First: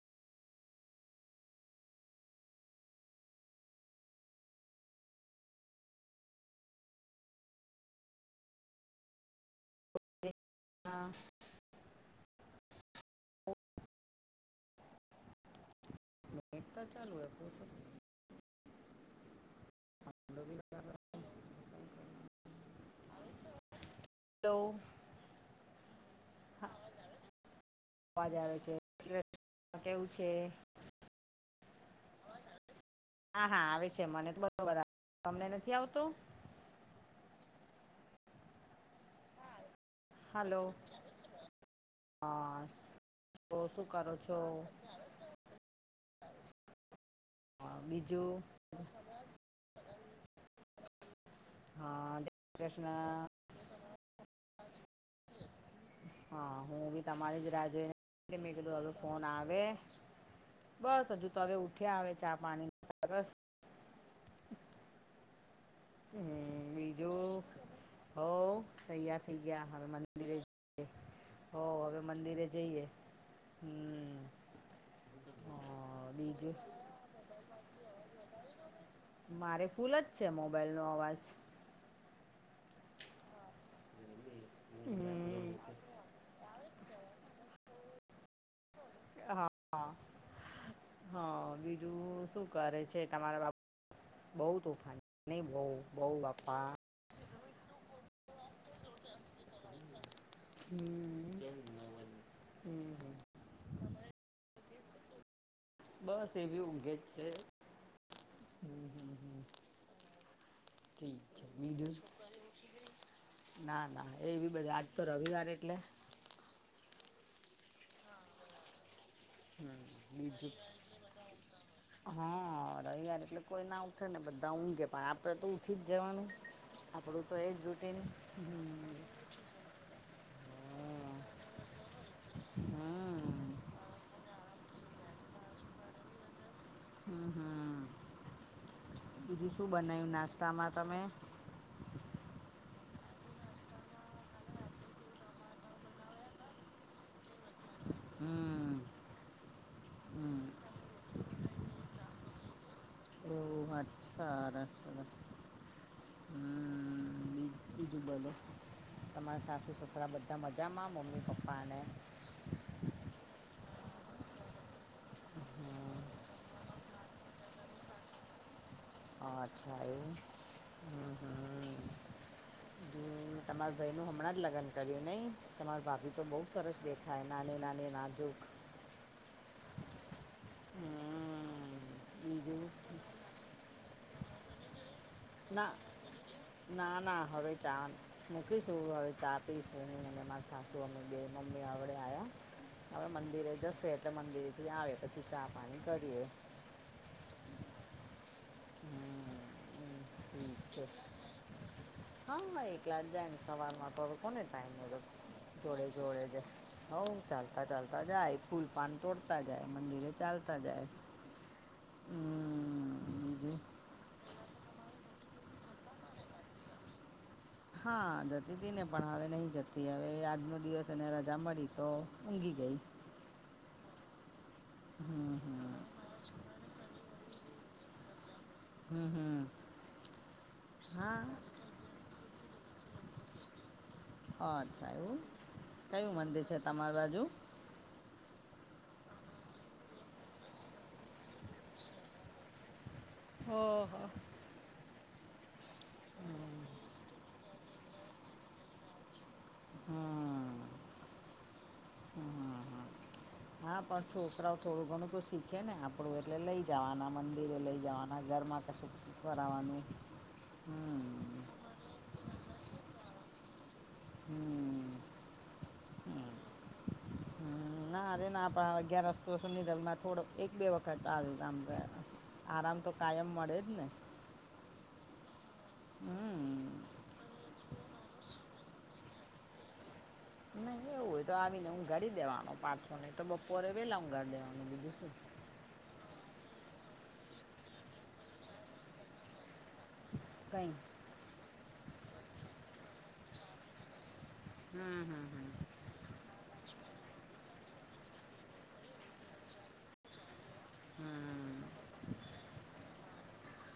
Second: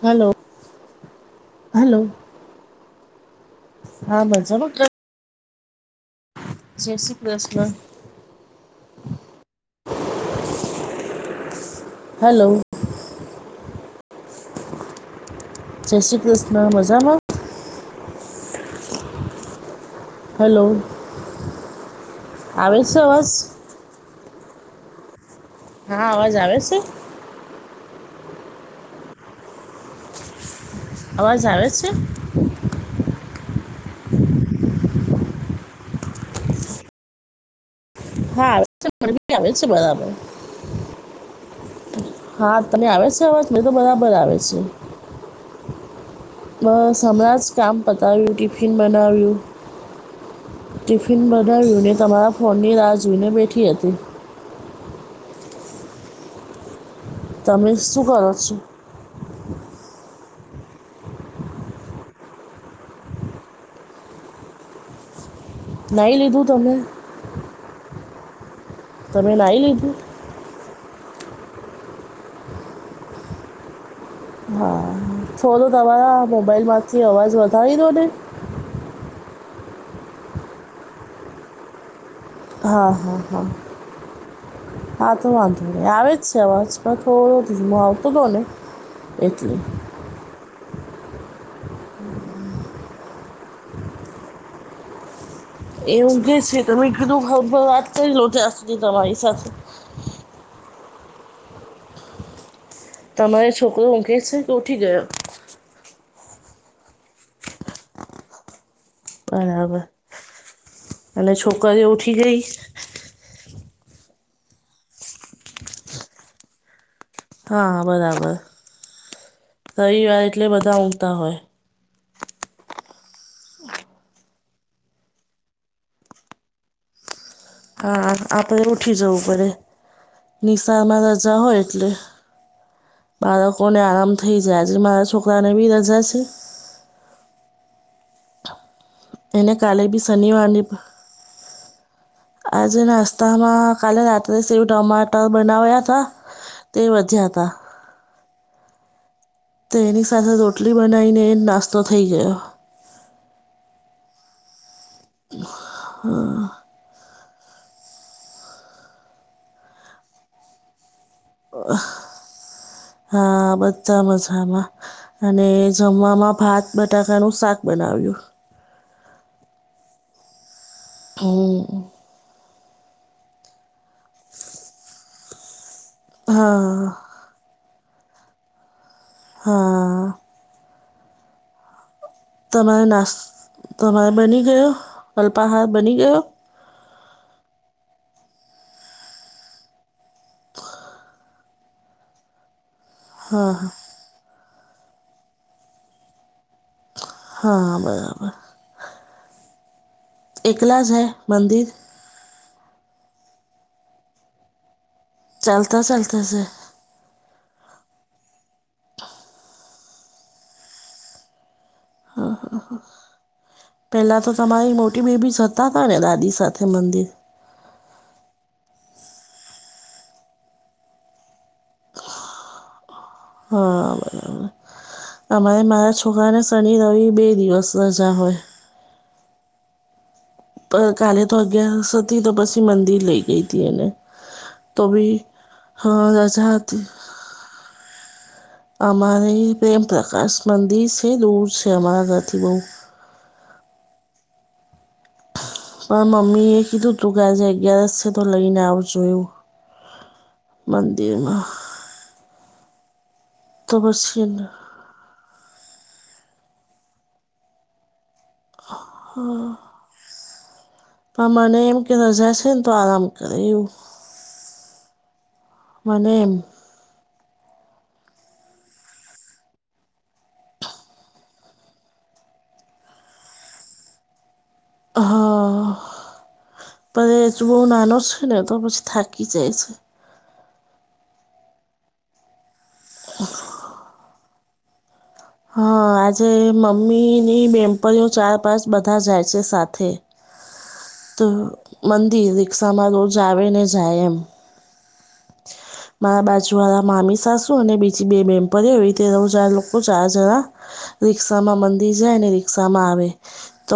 Hello hello. હા મજા માંકે જેસી પ્લેસ હા હલો જય શ્રી કૃષ્ણ મજામાં ત [inaudible] ઠંડો બી હલો લાગે. આવે છે અવાજ હલો હા અવાજ આવે છે અવાજ આવે છે કેવું છે અવાજ આવે છે હા હા આવે છે મને તો બરોબર તમને નથી આવતોું. હા આવે આવે છે બરાબર હલો હા તને આવે છે અવાજ મને તો શું બરાબર કરો આવે છો છે બસ હમણાં જ કામ હા પતાવ્યું બીજું ટિફિન બનાવ્યું ટિફિન બનાવ્યુંને હા જય તમારા શ્રી ફોનની રાહ કૃષ્ણ જોઈને બેઠી હતી હા હું બી તમારી જ રાહ તમે શું કરો જોઇમેં છો કીધું ફોન આવે બસ હજુ તો હવે ઉઠ્યા આવે ચા પાણી સરસ નાહી લીધું હમ તમે બીજું હો તૈયાર તમે થઇ નાહી ગયા હવે લીધું મંદિરે હો હવે મંદિરે જઈએ હમ હા હા, બીજું છમોબાઈલમાંથી અવાજ વધારી તો ને મારે ફૂલ જ છે મોબાઈલનોો અવાજ. હા હા હા હા વાંધો નહી આવે જ છે અવાજ પણ થોડુ આવતોું હતો ને હા એટલે હા હા બીજું શું કરે છે તમારા બાપ બહુ તોફાન. એને બ બૌ બાપા કિધુ ફોન પર વાત કરી લ ઉ તમારી સાથે. હમ [unintelligible] તમારો છોકરો ઉધે છે કે ઉઠી ગયો. બસ એવી ઊઘે જ છે. બરાબર અને ી છોકરીઓ મીડુઝ ઉઠી ગઈ ના ના એવી બધા આજ તો રવિવાર એટલે હા બરાબર. હમ રવિવાર મુ એટલે જત બધા ઊંઘતા હોય [unintelligible] હા રવિયાર એટલે કોઈ ના ઉઠે ને બધા ઊંઘે પણ આપડે તો ઉઠી જ જવાનું આપણું તો એ જ રૂટીન ઉપરે નિશાર માં રજા હોય એટલે હમ બાળકોને આરામ થઈ જાય છે મારા છોકરાને બી રજા છે હ હ બીજું શું બનાવ્યું નાસ્તામાં તમે હ [inaudible] આજે નાસ્તામાં કાલે રાત્રે સેવ ટમાટર બનાવ્યા હતા તે વધ્યા હતા હમ તે એની સાથે હમ રોટલી બનાવીને એજનાસ્તો થઈ ગયો. ઓ વા હારે હમ [unintelligible] બી- બીજું બોલો તમારા સાસુ સસરા બધા મજામાં મમ્મી પપ્પાને હા, બધા મજામાં અને જમવામાં ભાત બટાકાનું શાક બનાવેલુ હ, અચ્છા એવું છે હમ હું, તમાર ભાઈ નું હમણાં જ લગ્ન કર્યું નહી, તમાર ભાભી તો બહુ જ હા સરસ દેખા થાય નાની, નાની નાજુક હા હમ બીજું તમારો નાસ્તો, તમારો બની ગયો અલ્પાહાર ના બની ગયો ના ના હવે ચા મૂકીશું હવે ચા આપીશ અને મા સાસુ અને બે મમ્મી આવડે આ્યા હવે મંદિરે જશે એટલે મંદિરેથી આવે પછી ચા પાણી કરીએ. હા, બરાબર હમ હમ, ઠીક છે એકલા જાય મંદિર હા, એકલા જાય ને સવાર માં થોડો કોને ટાઈમ મળે ચાલતા જોડે, ચાલતા જોડે જ છે હઉ, ચાલતા, ચાલતા જાય ફૂલ પાન તોડતા જાય, મંદિરે ચાલતા જાય હમ્મ બીજું પહેલાં તો તમારી મોટી બેબી જતા હતા ને દાદી સાથે મંદિર હા, જતી હતી ને પણ હવે નહીં જતી હવે આજનો દિવસ એને રજા મળી તો ઊંઘી ગઈ હ, બરાબર હમ અમારે હમ મારા છોકરાને શનિ, રવિ બે દિવસ રજા હોય હમ, હમ ગઈકાલે તો હા અગિયારસ હતી તો પછી મંદિર લઈ ગઈ હતી એને તો અચ્છા એવું બી કયું મંદિર છે તમારી [unintelligible] બાજુ અમારે અહી પ્રેમ પ્રકાશ મંદિર છે દૂર છે અમારા ઘરથી બહુ હો, હ પણ મમ્મી એ કીધું તું કે આજે અગિયારસ છે તો લઈને આવજે એવું હમ મંદિરમાં હમ, હ, તો હા, પણ પછી છું ઉતરાઠ થોડું ઘણું તોું શીખે ને આપણું એટલે લઈ જવાના મંદિરે લઈ જવાના, ઘરમાં કશું કરાવાનું, હમ પણ મને એમ કે રજા છેને તો આરામ કરેવું એવું હમ મને એમ હમ ના અરે આપણા અગિયાર વસ્તુ સુરલમાં થોડોક એક બે વખત આવ્યુંામ ગયા આરામ તો કાયમ મળે જ ને હા હમ એજ બહુ નાનો છે ને તો પછી થાકી જાય છે ને એવું હોય તો આવી ને ઊગાડી દેવાનો પાછો ને તો બપોરે વેલા હું ઊંગાડી દેવાનું બીજું શું હા, આજે મમ્મીની બહેનપણીઓ ચાર, પાંચ બધા જાય છે સાથે કઈ તો મંદિર રિક્ષામાં રોજ આવે ને જાય એમ હમ હમ હમ મારા બાજુ વાળા મામી સાસુ અને બીજી બે બહેનપણીઓ એવી રીતે ત્રણ, ચાર લોકો ચાર જણા હમ રિક્ષામાં મંદિર જાય ને રિક્ષા માં આવે તો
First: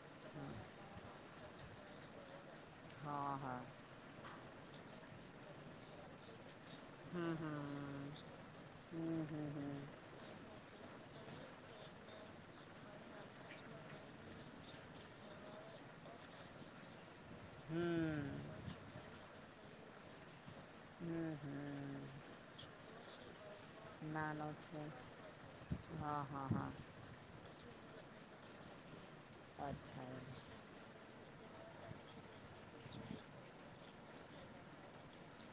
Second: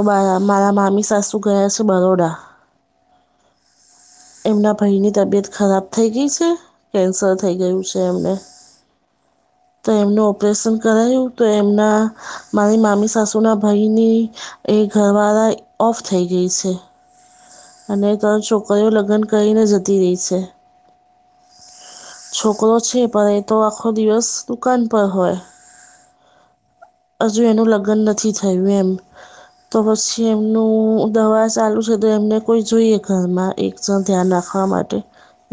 મારા મામી સાસુ ગયા છે બરોડા હા, હા એમના ભઈની તબિયત ખરાબ થઈ ગઈ શ હમ કેન્સર થઈ હમ ગયું છે એમને હમ હમ તો એમનો ઓપરેશન કરાયું તો એમના મારી મામી સાસુ ના ભાઈની એ ઘરવાળા ઓફ થઈ ગઈ છે અને હમ તર છોકરીઓ લગ્ન કરીને જતી રહી છે હમ હમ છોકરો છે પણ એ તો આખો દિવસ નાનો દુકાન છે પર હોય હા હા હા હજુ એનું લગ્ન નથી થયું એમ તો પછી એમ નું દવા ચાલુ છે તો એમને કોઈ જોઈએ ઘરમાં એકણ ધ્યાન રાખવા માટે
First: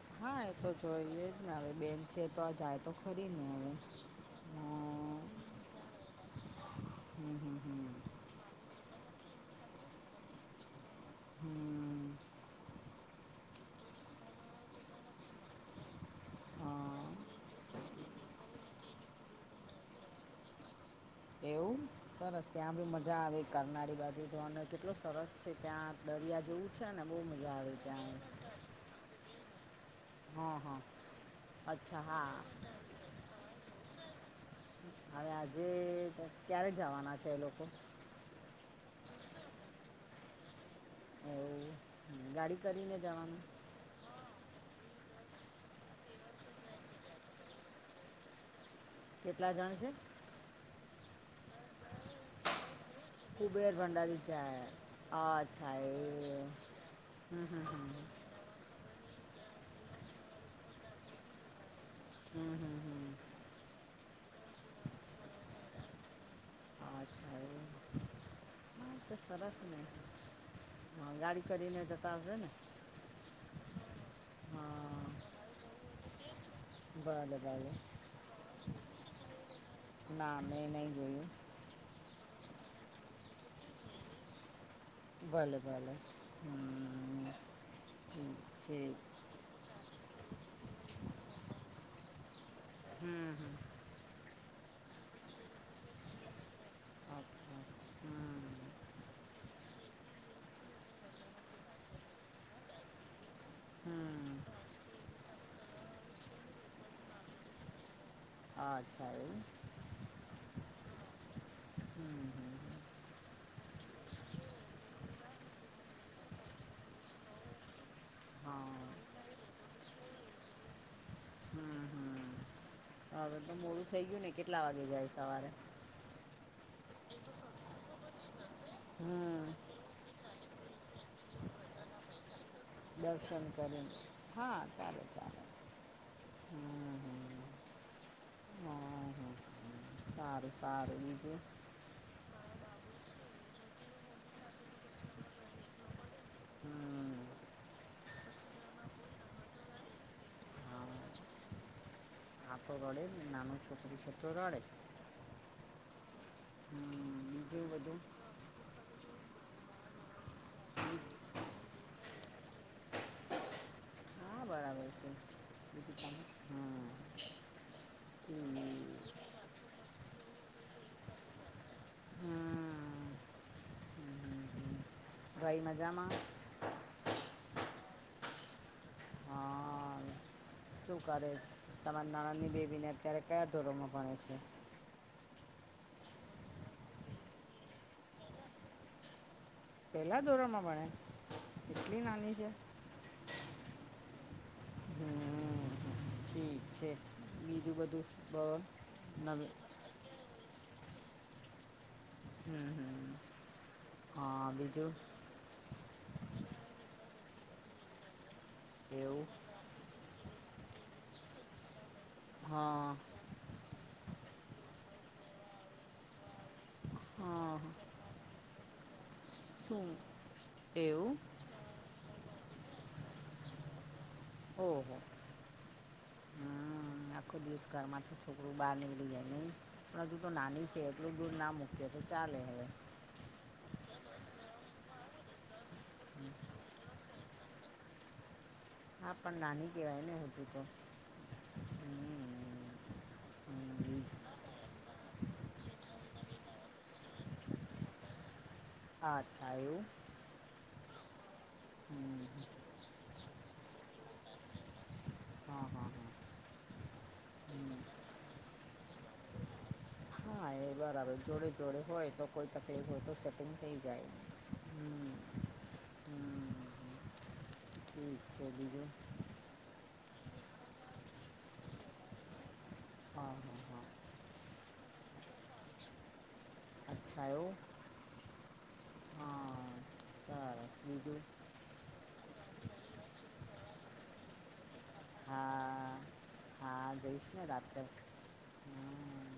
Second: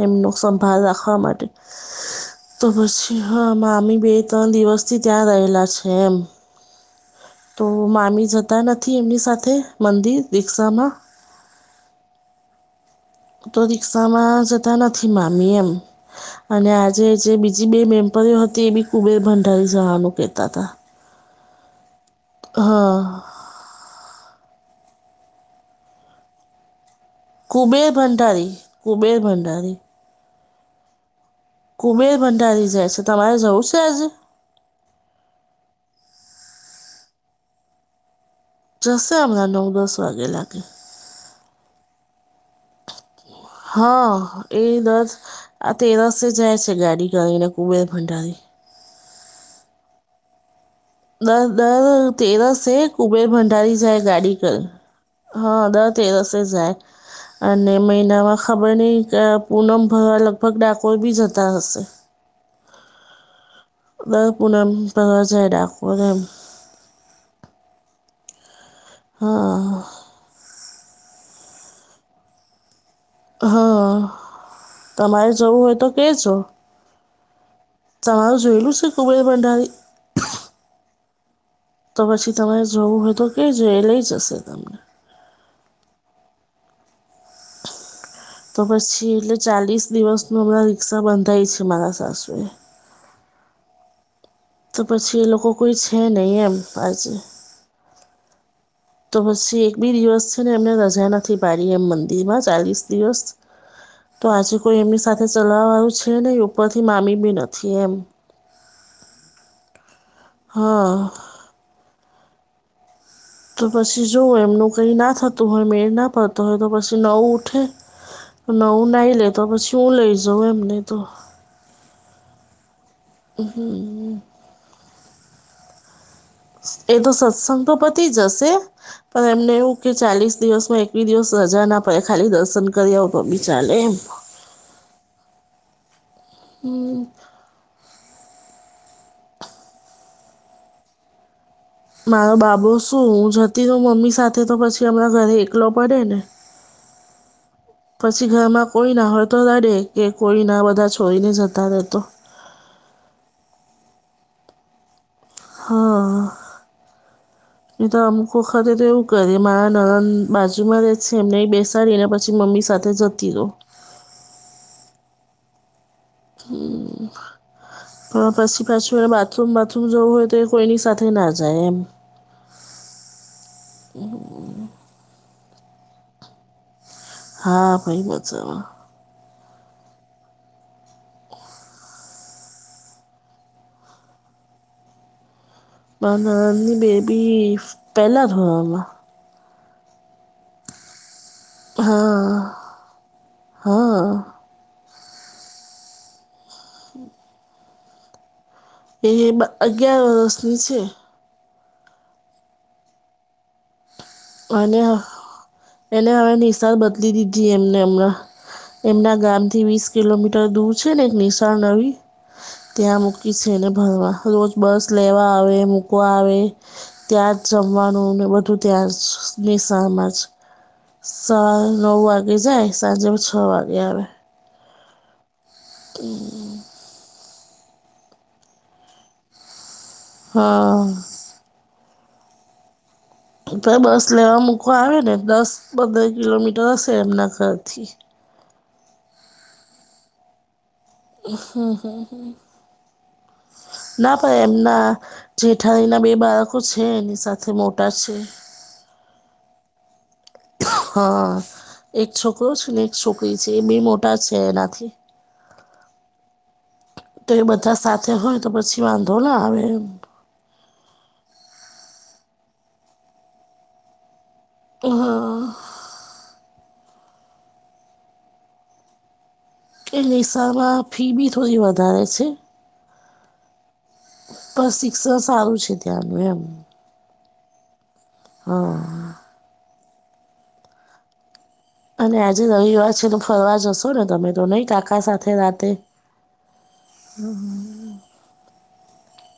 એમનો હા એ તો સંભાળ રાખવા જોઈએ જ માટે ને હવે બેન છે આ તો જાય પછી ખરી હ ને હવે મામી બે ત્રણ દિવસ થી હા ત્યાં રહેલા છે એમ [inaudible] તો હમ મામી જતા નથી એમની સાથે મંદિર દીક્ષામાં હમ તો રિક્ષામાં જતા નથી મામી એમ અને આજે હા જે બજ બે મેમ્પરીઓ હતી એ બી કુબેર ભંડારી જવાનું કેહેતા હતા એવું સરસ ત્યાં બી મજા હા આવે કરનાળી બાજુ જોવાનું કેટલો સરસ છે ત્યાં દરિયા જેવું છે ને બહુ મજા આવે કુબેર ત્યાં ભંડારી કુબેર ભંડારી હા હા અચ્છા કુમેર હા ભંડારી જાય છે તમારે જવું છે આજે હવે આજે ક્યારે જવાના છે એ લોકો જસસે હમને નવ દસ વાગે લાગે હ ગાડી કરીને જવાનું હા એ દસ આ તેરસે જાય છે ગાડી કરીને કુબેર ભંડારી કેટલા જણ છે દસ દસ તેરસ સ કુબેર ભંડારી જાય ગાડી કર હા અચ્છા દા તેરસે એવું જાય હમ હમ અને મહિનામાં ખબર નહીં કે પૂનમ ભરવા લગભગ ડાકોઈ બી જતા હશે હમ હમ હમ પ પુનમ પ્રદ છે ડાખવા અચ્છા એ હ તો સરસ મે હા, હા ગાડી કરીને જતા આવશે ને હા હા તમારે જવું હોય તો કેજો બલે બાલે તમારું જોયેલું છે કુબળે ભંડારી ના મેં નહીં જોયું તો પછી તમારે જોવું હોય તો ક જોઈ એ લઈ જશે તમને ભલે ભલે હ તો પછી એટલે ચાલીસ દિવસનું હમણાં રિક્ષા બંધાય છે મારા સાસુએ હમ હ તો પછી એ લોકો કોઈ છે નહીં એમ આજે ઓકે હમ તો પછી એક બી દિવસ છે ને એમને રજા નથી પાડી એમ મંદિરમાં ચાલીસ દિવસ હમ તો આજે કોઈ એમની સાથે ચલાવાવાળું છે ને ઉપર થી મામી બી નથી એમ હ અચ્છા એ હમ હમ હમ તો પછી જોવ એમનું કઈ ના થતું હોય મેળ ના પડતો હોય તો પછી નવું ઉઠે નવું હા નાહી લેતો પછી હું લઈ જાઉં એમને તો હમ હમ હવે તો મોડું થઇ ગયું ને કેટલા વાગે જાય સવારે એ તો સત્સંગો પતિ જ હશે પણ હમ એમને એવું કે ચાલીસ દિવસ માં એક બી દિવસ રજા ના પડે ખાલી દર્શન કરી આવ પમી દર્શન ચાલે કરીને એમ હા ચાલે ચાલે હમ હમ, હમ. સારું સારું બીજું મારો બાબો શું હું જતી તો મમ્મી સાથે તો પછી હમણાં ઘરે એકલો પડે ને હમ, [inaudible] પછી ઘરમાં કોઈ ના હોય તો દાડે કે કોઈ ના બધા છોઈને જતા રહેતો હાથો ગડે નનોુ છત્રી છત્ર ઘડે હા હમ, બીજું એ તો બધું આ વખતે તો એવું કરી મારા નાના બાજુમાં રહે છે એમને બેસાડીને પછી મમ્મી સાથે જતી‌ રહો હા બરાબર સી [unintelligible] એટ ચ [unintelligible] કે [unintelligible] પણ પછી પાછું એને ઠીક. બાથરૂમ બાથરૂમ જવું હોય તો એ કોઈની સાથે ના જાય એમ હમ, હમ, હમ, હમ. ભાઈ મજામાં હા ભાઈ મજામાં હા શું કરે તમારા નાનાંની બેબીને અત્યારે કયા ધોરોણમાં ભણે છે મા નાની બેબી પહેલા ધમાં પેલા ધોરણમાં ભણે એટલી નાની છે હા હા હમ ઠીક છે બીજું બધું બ એ નવી અગિયાર વર્ષની છે હમ હમ હા અને બીજું એને હવે નિશાર બદલી દીધી એમને હમણાં એમના એવું ગામ થી વીસ કિલોમીટર દૂર છે ને એક નિશાળ રવી હા ત્યાં ક છેને ભરવા રોજ બસ લેવા આવે મૂકવા આવે ત્યાં જ હા હ જમવાનું ને બધું ત્યાં જ શું નિશામ જ એવું સા નવ વાગે જાય સાંજે છ વાગે આવે ઓહો હમ [unintelligible] હમ આખો દિવસ ઘર માંથી છોકરું બહાર નીકળી જાય નહીં પણ હજુ તો નાની છે હા એટલું દૂર ના મૂકીએ તો ચાલે હવે તો બસ લેવા મૂકોવા આવે ને દસ પંદર કિલોમીટર હશે એમના ઘરથી હા પણ નાની કહેવાય ને હજુ તો. હા, હા, હા. હમ હમ ના પણ એમના જેઠાણીના બે બાળકો છે એની સાથે મોટા છે અચ્છા એવું હા એક હમ છોકરો છે ને એક છોકરી છે એ બે મોટા છે એનાથી હા હા હા તો એ બધા સાથે હોય તો પછી વાંધો ના આવે હા હા એ બરાબર જોડે જોડે હોય તો કોઈ તકલીફ હોય તો સેટિંગ થઈ જાય હમ હમ ઠીક છે બીજું એ લિકસામાં ફી બી થોડી વધારે છે હા હા હા પણ શિક્ષણ સારું છે ત્યાંનું એમ અચ્છા એવું. હા. હા સરસ બીજું અને આજે રવિવાર છે તો ફરવા જશો ને તમે તો નહી કાકા સાથે રાતે? હા હા, જઈશ ને રાત્રે. હમ,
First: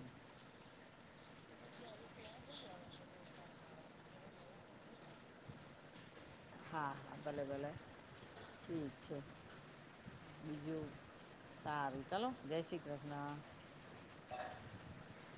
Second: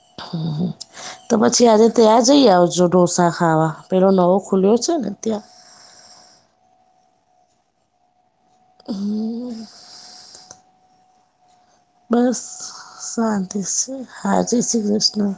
[inaudible] તો પછી આજે ત્યાં જઈ આવજો ઢોસા ખાવા, પેલો નવો ખુલ્યો છે ને ત્યાં. હા ભલે ભલે ઠીક છે બીજું સારું ચાલો, જય શ્રી કૃષ્ણ. [inaudible] હા, જય શ્રી કૃષ્ણ.